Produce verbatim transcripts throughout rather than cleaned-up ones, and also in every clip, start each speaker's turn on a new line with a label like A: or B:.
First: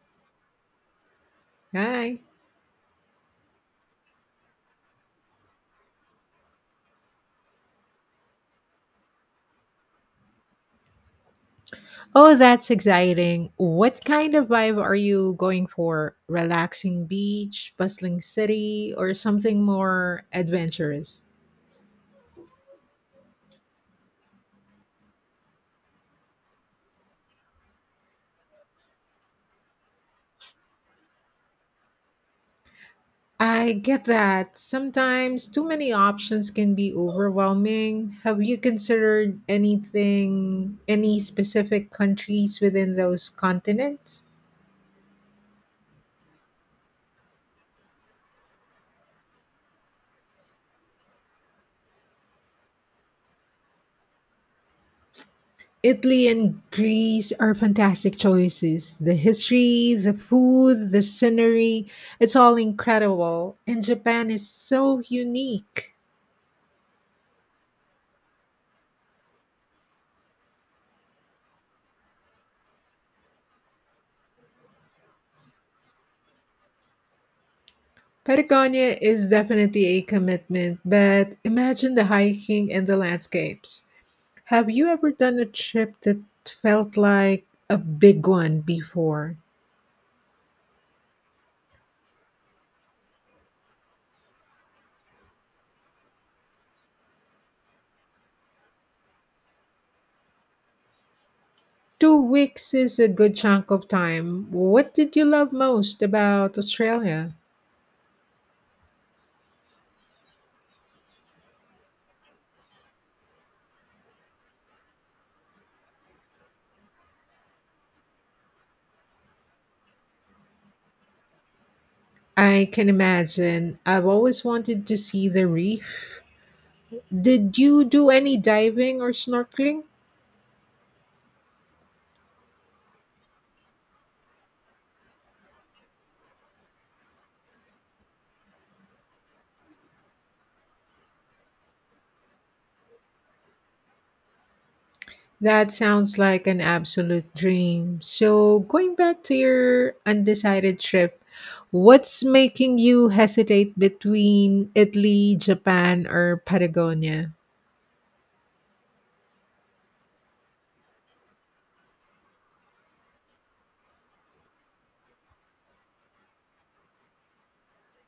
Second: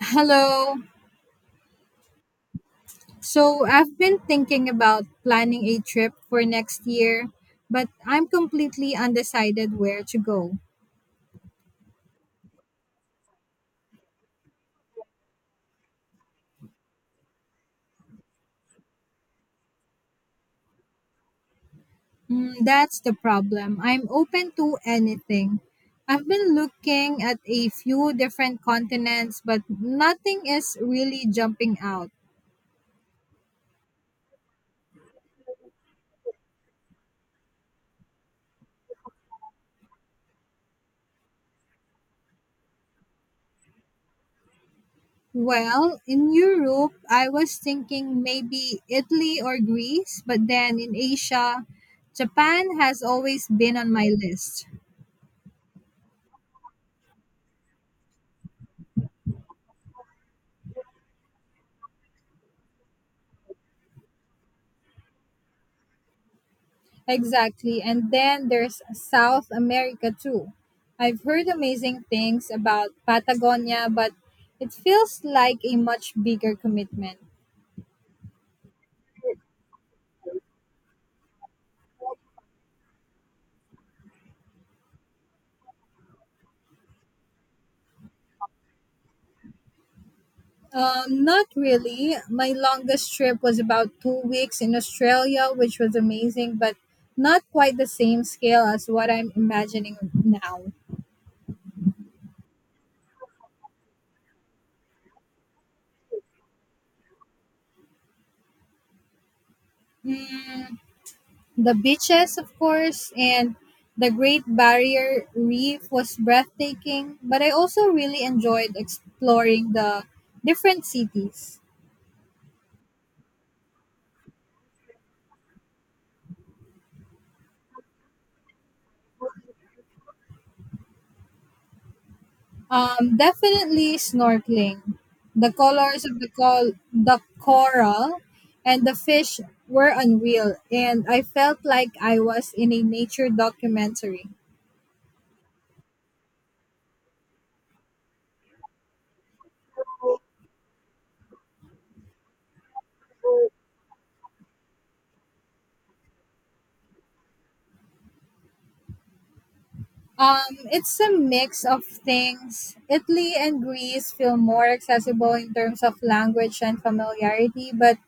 A: Hello.
B: Hi.
A: So I've been thinking about planning a trip for next year, but I'm completely undecided where to go.
B: Oh, that's exciting. What kind of vibe are you going for? Relaxing beach, bustling city, or something more adventurous?
A: Mm, that's the problem. I'm open to anything. I've been looking at a few different continents, but nothing is really jumping out.
B: I get that. Sometimes too many options can be overwhelming. Have you considered anything, any specific countries within those continents?
A: Well, in Europe, I was thinking maybe Italy or Greece, but then in Asia, Japan has always been on my list.
B: Italy and Greece are fantastic choices. The history, the food, the scenery, it's all incredible. And Japan is so unique.
A: Exactly. And then there's South America too. I've heard amazing things about Patagonia, but it feels like a much bigger commitment.
B: Patagonia is definitely a commitment, but imagine the hiking and the landscapes. Have you ever done a trip that felt like a big one before?
A: Um, not really. My longest trip was about two weeks in Australia, which was amazing, but not quite the same scale as what I'm imagining now.
B: Two weeks is a good chunk of time. What did you love most about Australia?
A: Hmm. The beaches, of course, and the Great Barrier Reef was breathtaking, but I also really enjoyed exploring the different cities.
B: I can imagine. I've always wanted to see the reef. Did you do any diving or snorkeling?
A: Um, definitely snorkeling. The colors of the, col- The coral and the fish were unreal, and I felt like I was in a nature documentary.
B: That sounds like an absolute dream. So, going back to your undecided trip, what's making you hesitate between Italy, Japan, or Patagonia?
A: Um, it's a mix of things. Italy and Greece feel more accessible in terms of language and familiarity, but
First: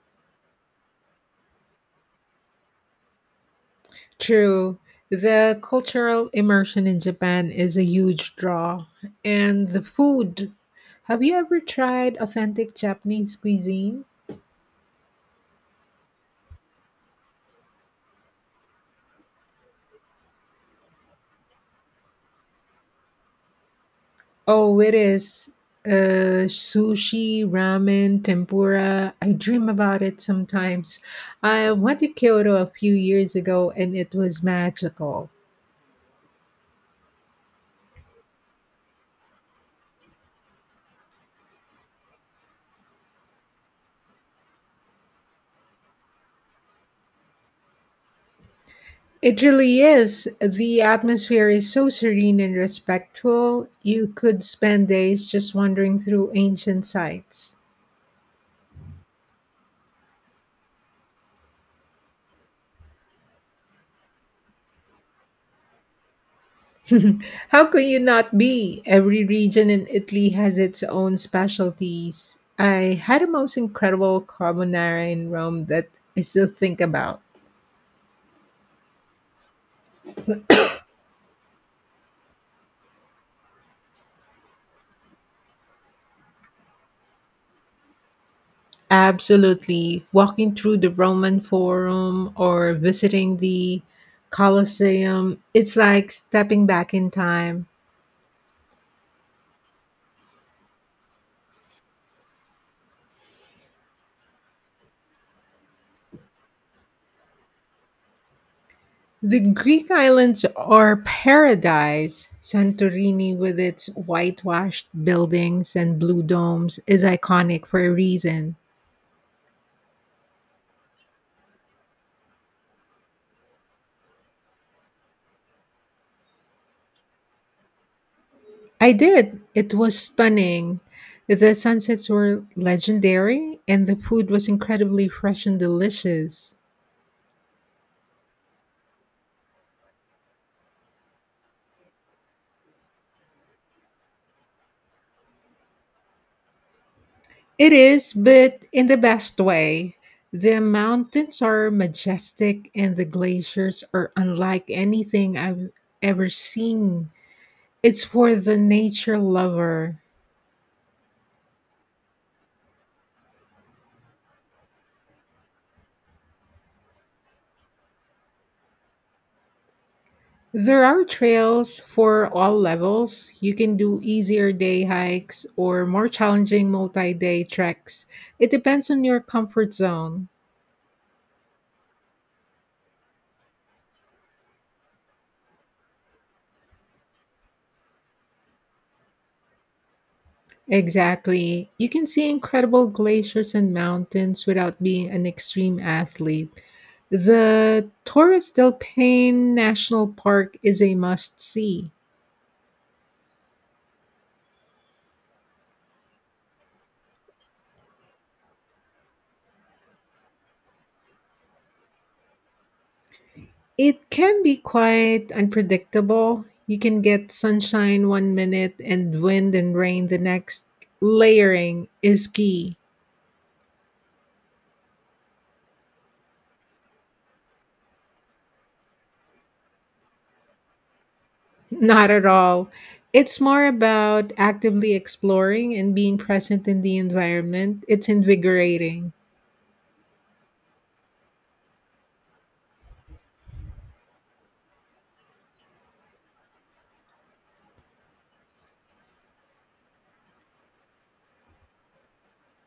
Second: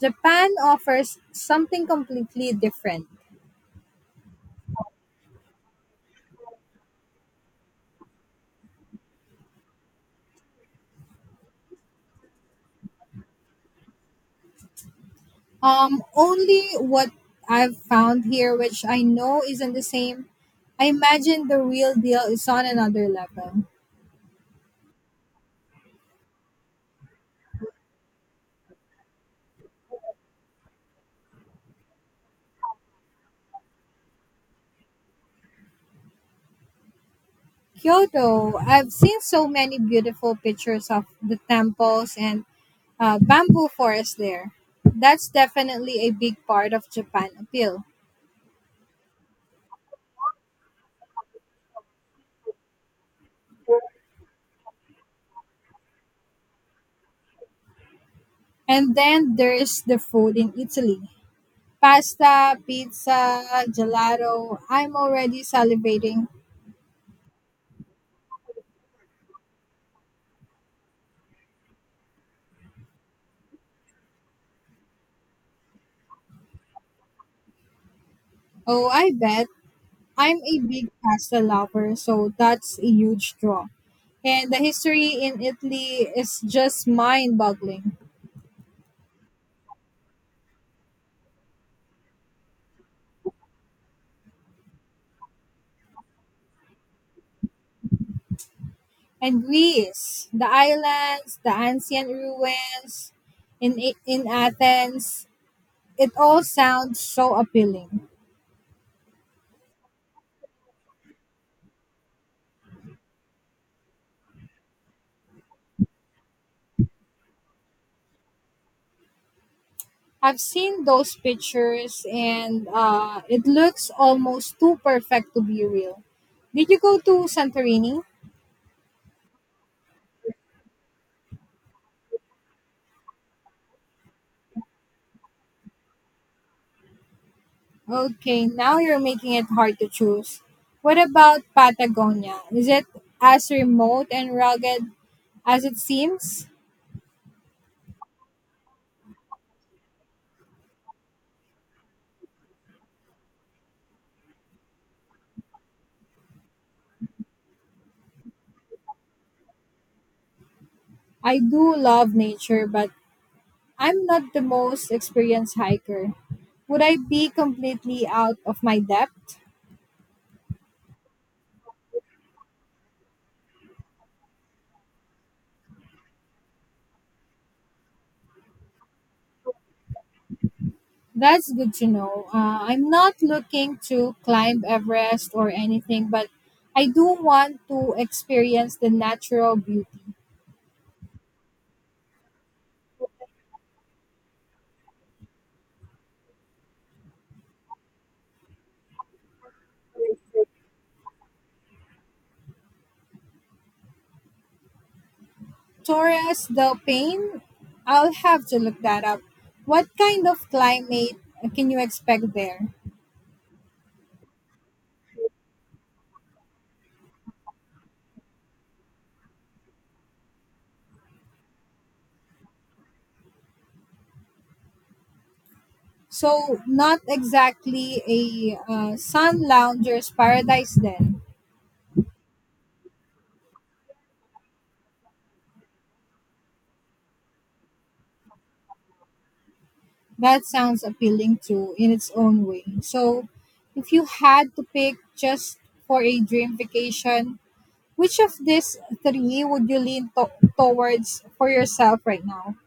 A: Japan offers something completely different.
B: True. The cultural immersion in Japan is a huge draw. And the food. Have you ever tried authentic Japanese cuisine?
A: Um, only what I've found here, which I know isn't the same. I imagine the real deal is on another level.
B: Oh, it is. Uh, sushi, ramen, tempura. I dream about it sometimes. I went to Kyoto a few years ago and it was magical.
A: Kyoto, I've seen so many beautiful pictures of the temples and uh, bamboo forests there. That's definitely a big part of Japan appeal.
B: It really is. The atmosphere is so serene and respectful. You could spend days just wandering through ancient sites.
A: And then there's the food in Italy. Pasta, pizza, gelato. I'm already salivating.
B: How could you not be? Every region in Italy has its own specialties. I had the most incredible carbonara in Rome that I still think about.
A: Oh, I bet. I'm a big pasta lover, so that's a huge draw. And the history in Italy is just mind boggling.
B: Absolutely. Walking through the Roman Forum or visiting the Colosseum, it's like stepping back in time.
A: And Greece, the islands, the ancient ruins in, A- in Athens, it all sounds so appealing.
B: The Greek islands are paradise. Santorini, with its whitewashed buildings and blue domes, is iconic for a reason.
A: I've seen those pictures, and uh, it looks almost too perfect to be real. Did you go to Santorini?
B: I did. It was stunning. The sunsets were legendary, and the food was incredibly fresh and delicious.
A: Okay, now you're making it hard to choose. What about Patagonia? Is it as remote and rugged as it seems?
B: It is, but in the best way. The mountains are majestic, and the glaciers are unlike anything I've ever seen. It's for the nature lover.
A: I do love nature, but I'm not the most experienced hiker. Would I be completely out of my depth?
B: There are trails for all levels. You can do easier day hikes or more challenging multi day treks. It depends on your comfort zone.
A: That's good to know. Uh, I'm not looking to climb Everest or anything, but I do want to experience the natural beauty.
B: Exactly. You can see incredible glaciers and mountains without being an extreme athlete. The Torres del Paine National Park is a must see.
A: Torres del Paine, I'll have to look that up. What kind of climate can you expect there?
B: It can be quite unpredictable. You can get sunshine one minute and wind and rain the next. Layering is key.
A: So, not exactly a uh, sun lounger's paradise, then.
B: Not at all. It's more about actively exploring and being present in the environment. It's invigorating.
A: That sounds appealing too in its own way. So, if you had to pick just for a dream vacation, which of these three would you lean to- towards for yourself right now?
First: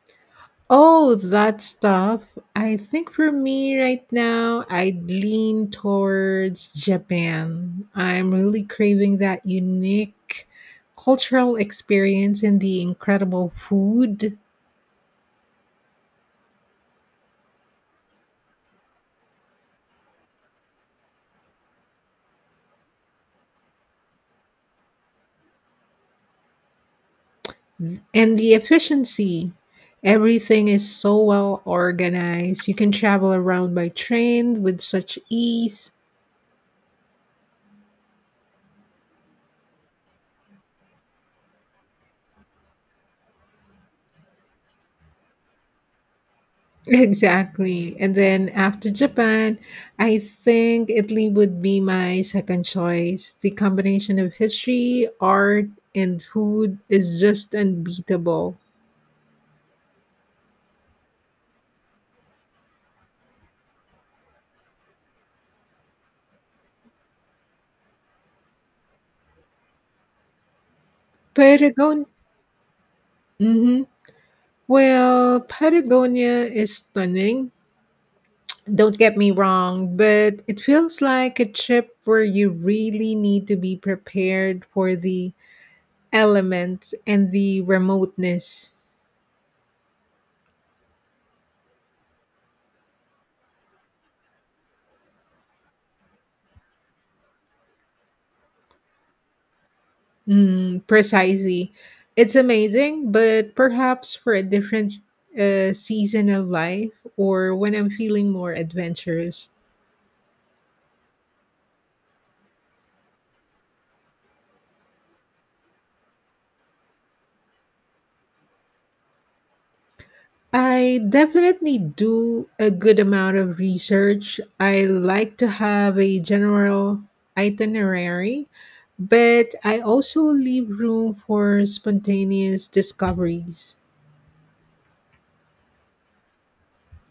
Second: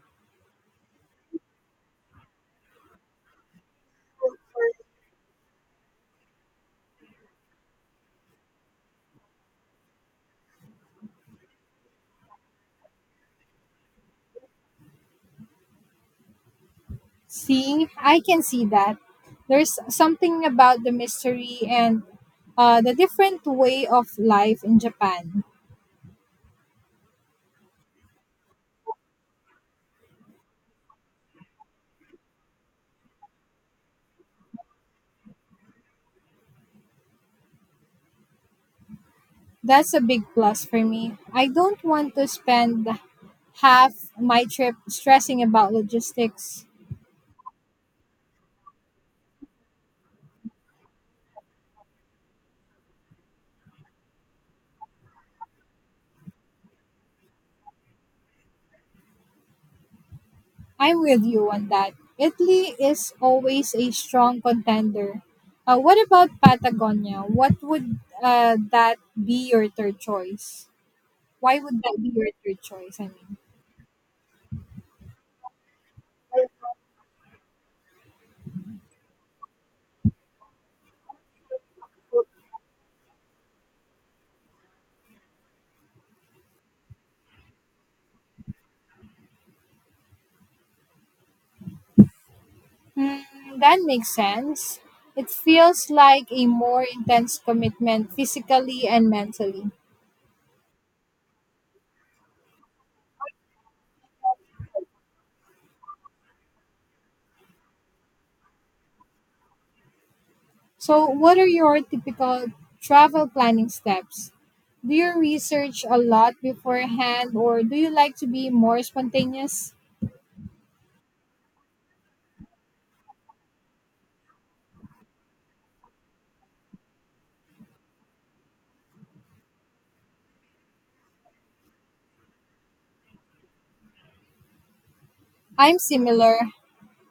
B: Oh, that stuff. I think for me right now, I'd lean towards Japan. I'm really craving that unique cultural experience and the incredible food
A: See, I can see that. There's something about the mystery and uh, the different way of life in Japan.
B: and the efficiency. Everything is so well organized. You can travel around by train with such ease.
A: That's a big plus for me. I don't want to spend half my trip stressing about logistics.
B: Exactly. And then after Japan, I think Italy would be my second choice. The combination of history, art, and food is just unbeatable.
A: I'm with you on that. Italy is always a strong contender. Uh, what about Patagonia? What would uh, that be your third choice? Why would that
B: Patagon-
A: be your third choice? I mean,
B: hmm Well, Patagonia is stunning. Don't get me wrong, but it feels like a trip where you really need to be prepared for the elements and the remoteness.
A: hmm, that makes sense. It feels like a more intense commitment physically and mentally.
B: Mm, precisely. It's amazing, but perhaps for a different uh, season of life or when I'm feeling more adventurous.
A: So, what are your typical travel planning steps? Do you research a lot beforehand, or do you like to be more spontaneous?
B: I definitely do a good amount of research. I like to have a general itinerary, but I also leave room for spontaneous discoveries.
A: I'm similar.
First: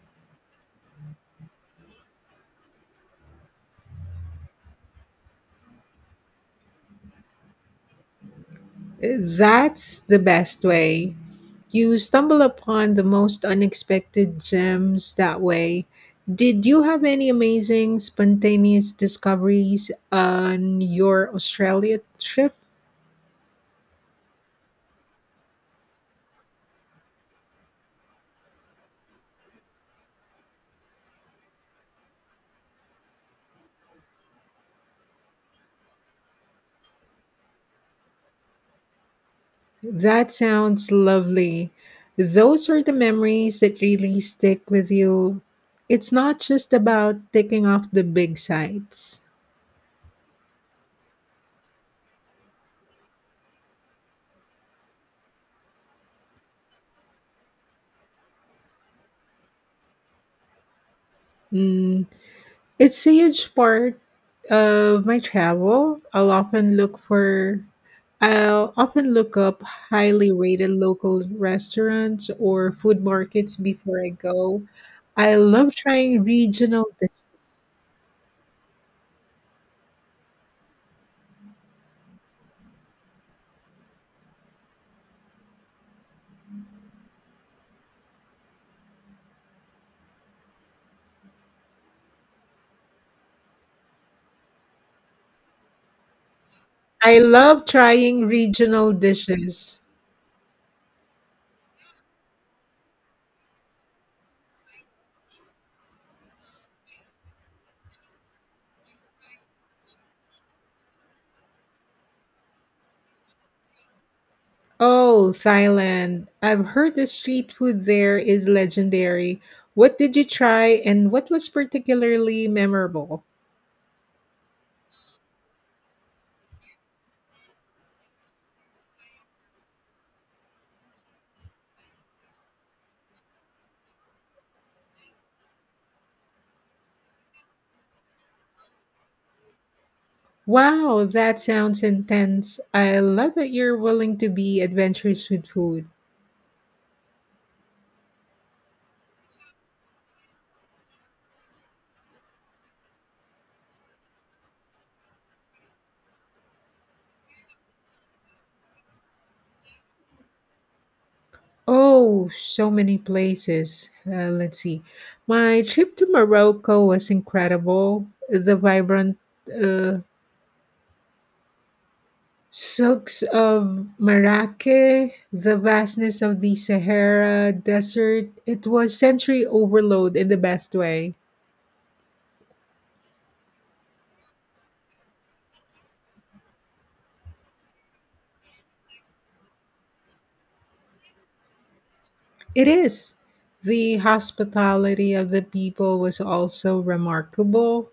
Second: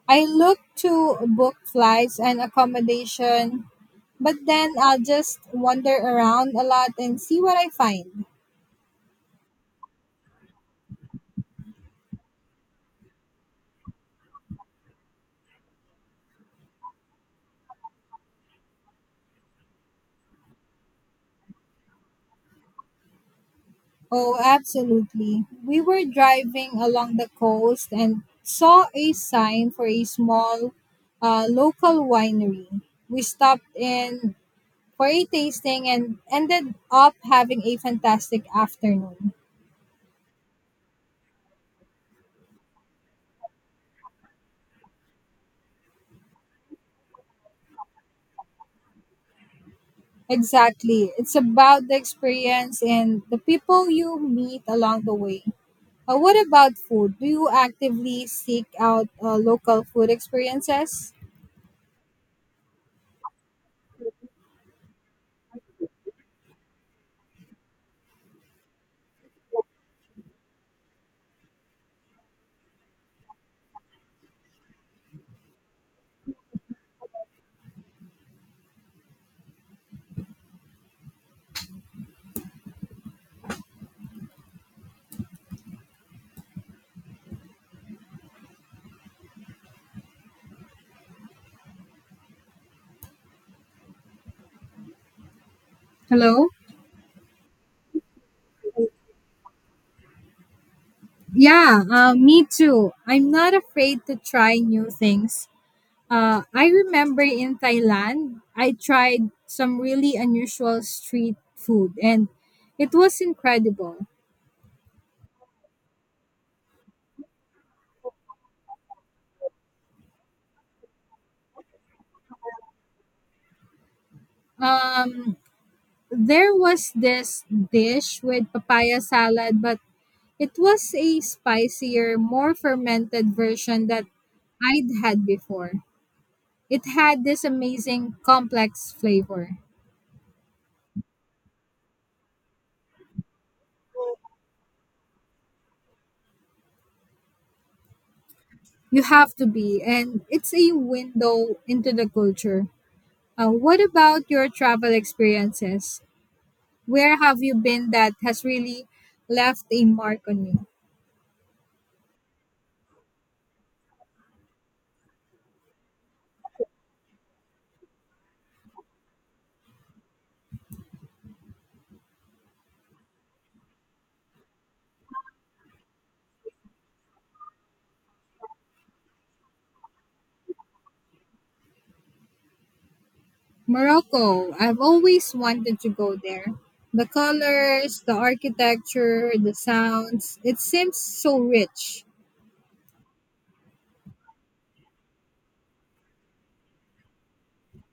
A: I look to book flights and accommodation, but then I'll just wander around a lot and see what I find.
B: That's the best way. You stumble upon the most unexpected gems that way. Did you have any amazing spontaneous discoveries on your Australia trip?
A: Oh, absolutely. We were driving along the coast and saw a sign for a small, uh, local winery. We stopped in for a tasting and ended up having a fantastic afternoon.
B: That sounds lovely. Those are the memories that really stick with you. It's not just about ticking off the big sites.
A: Exactly. It's about the experience and the people you meet along the way. Uh, what about food? Do you actively seek out uh, local food experiences?
B: Mm, It's a huge part of my travel. I'll often look for I'll often look up highly rated local restaurants or food markets before I go. I love trying regional dishes.
A: Hello?
B: I love trying regional dishes.
A: Yeah, uh, me too. I'm not afraid to try new things. Uh, I remember in Thailand, I tried some really unusual street food, and it was incredible.
B: Oh, Thailand. I've heard the street food there is legendary. What did you try and what was particularly memorable?
A: Um, there was this dish with papaya salad, but it was a spicier, more fermented version that I'd had before. It had this amazing complex flavor.
B: Wow, that sounds intense. I love that you're willing to be adventurous with food.
A: You have to be, and it's a window into the culture. Uh, what about your travel experiences? Where have you been that has really left a mark on you?
B: Oh, so many places. Uh, let's see. My trip to Morocco was incredible. The vibrant uh, silks of Marrakech, the vastness of the Sahara Desert. It was sensory overload in the best way.
A: Morocco. I've always wanted to go there. The colors, the architecture, the sounds, it seems so rich.
B: It is. The hospitality of the people was also remarkable.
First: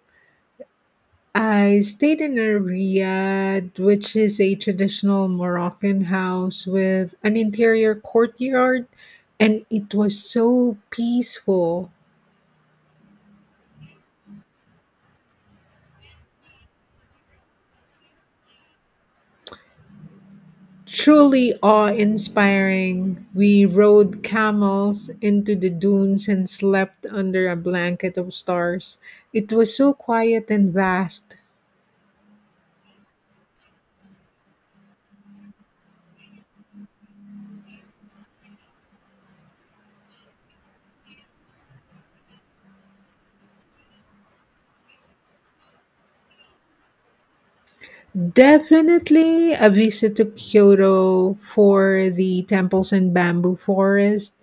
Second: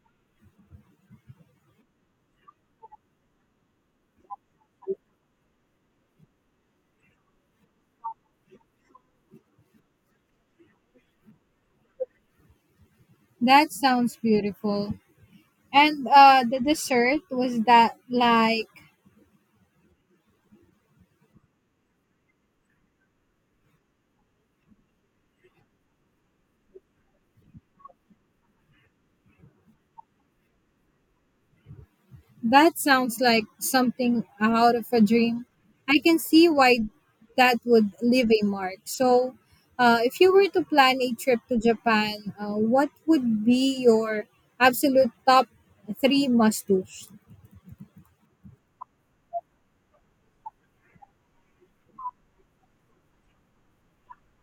B: I stayed in a riad, which is a traditional Moroccan house with an interior courtyard, and it was so peaceful.
A: That sounds beautiful. And uh, the dessert, was that like—
B: Truly awe inspiring. We rode camels into the dunes and slept under a blanket of stars. It was so quiet and vast.
A: That sounds like something out of a dream. I can see why that would leave a mark. So, uh, if you were to plan a trip to Japan, uh, what would be your absolute top three must do's?
B: Definitely a visit to Kyoto for the temples and bamboo forest.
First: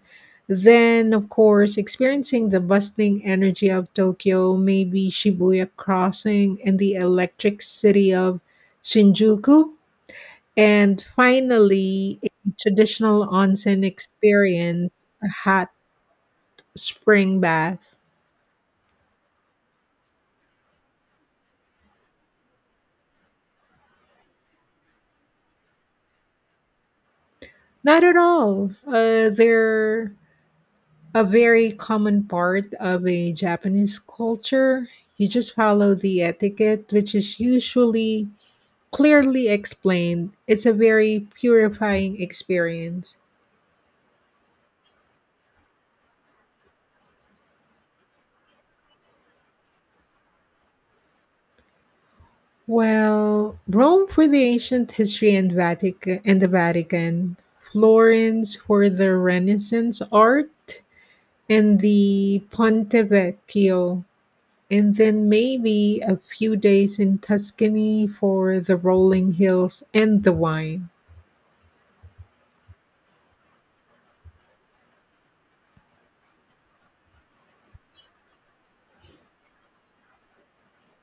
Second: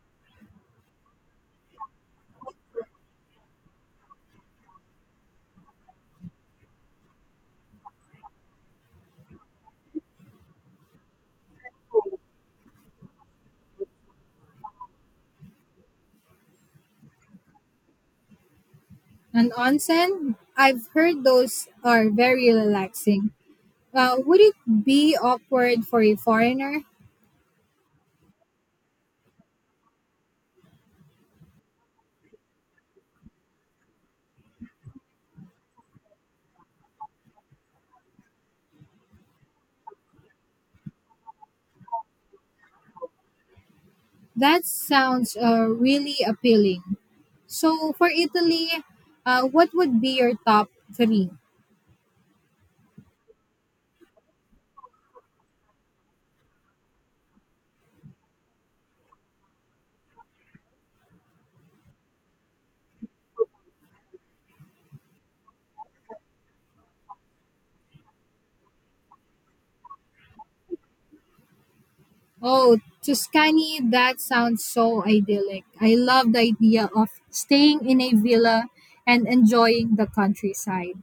B: Then, of course, experiencing the bustling energy of Tokyo, maybe Shibuya Crossing and the electric city of Shinjuku. And finally, a traditional onsen experience, a hot spring bath.
A: An onsen? I've heard those are very relaxing. Uh, would it be awkward for a foreigner?
B: Not at all. Uh, they're a very common part of a Japanese culture. You just follow the etiquette, which is usually clearly explained. It's a very purifying experience.
A: That sounds uh, really appealing. So, for Italy, uh, what would be your top three?
B: Well, Rome for the ancient history and Vatican and the Vatican, Florence for the Renaissance art, and the Ponte Vecchio, and then maybe a few days in Tuscany for the rolling hills and the wine.
A: Oh, Tuscany, that sounds so idyllic. I love the idea of staying in a villa and enjoying the countryside.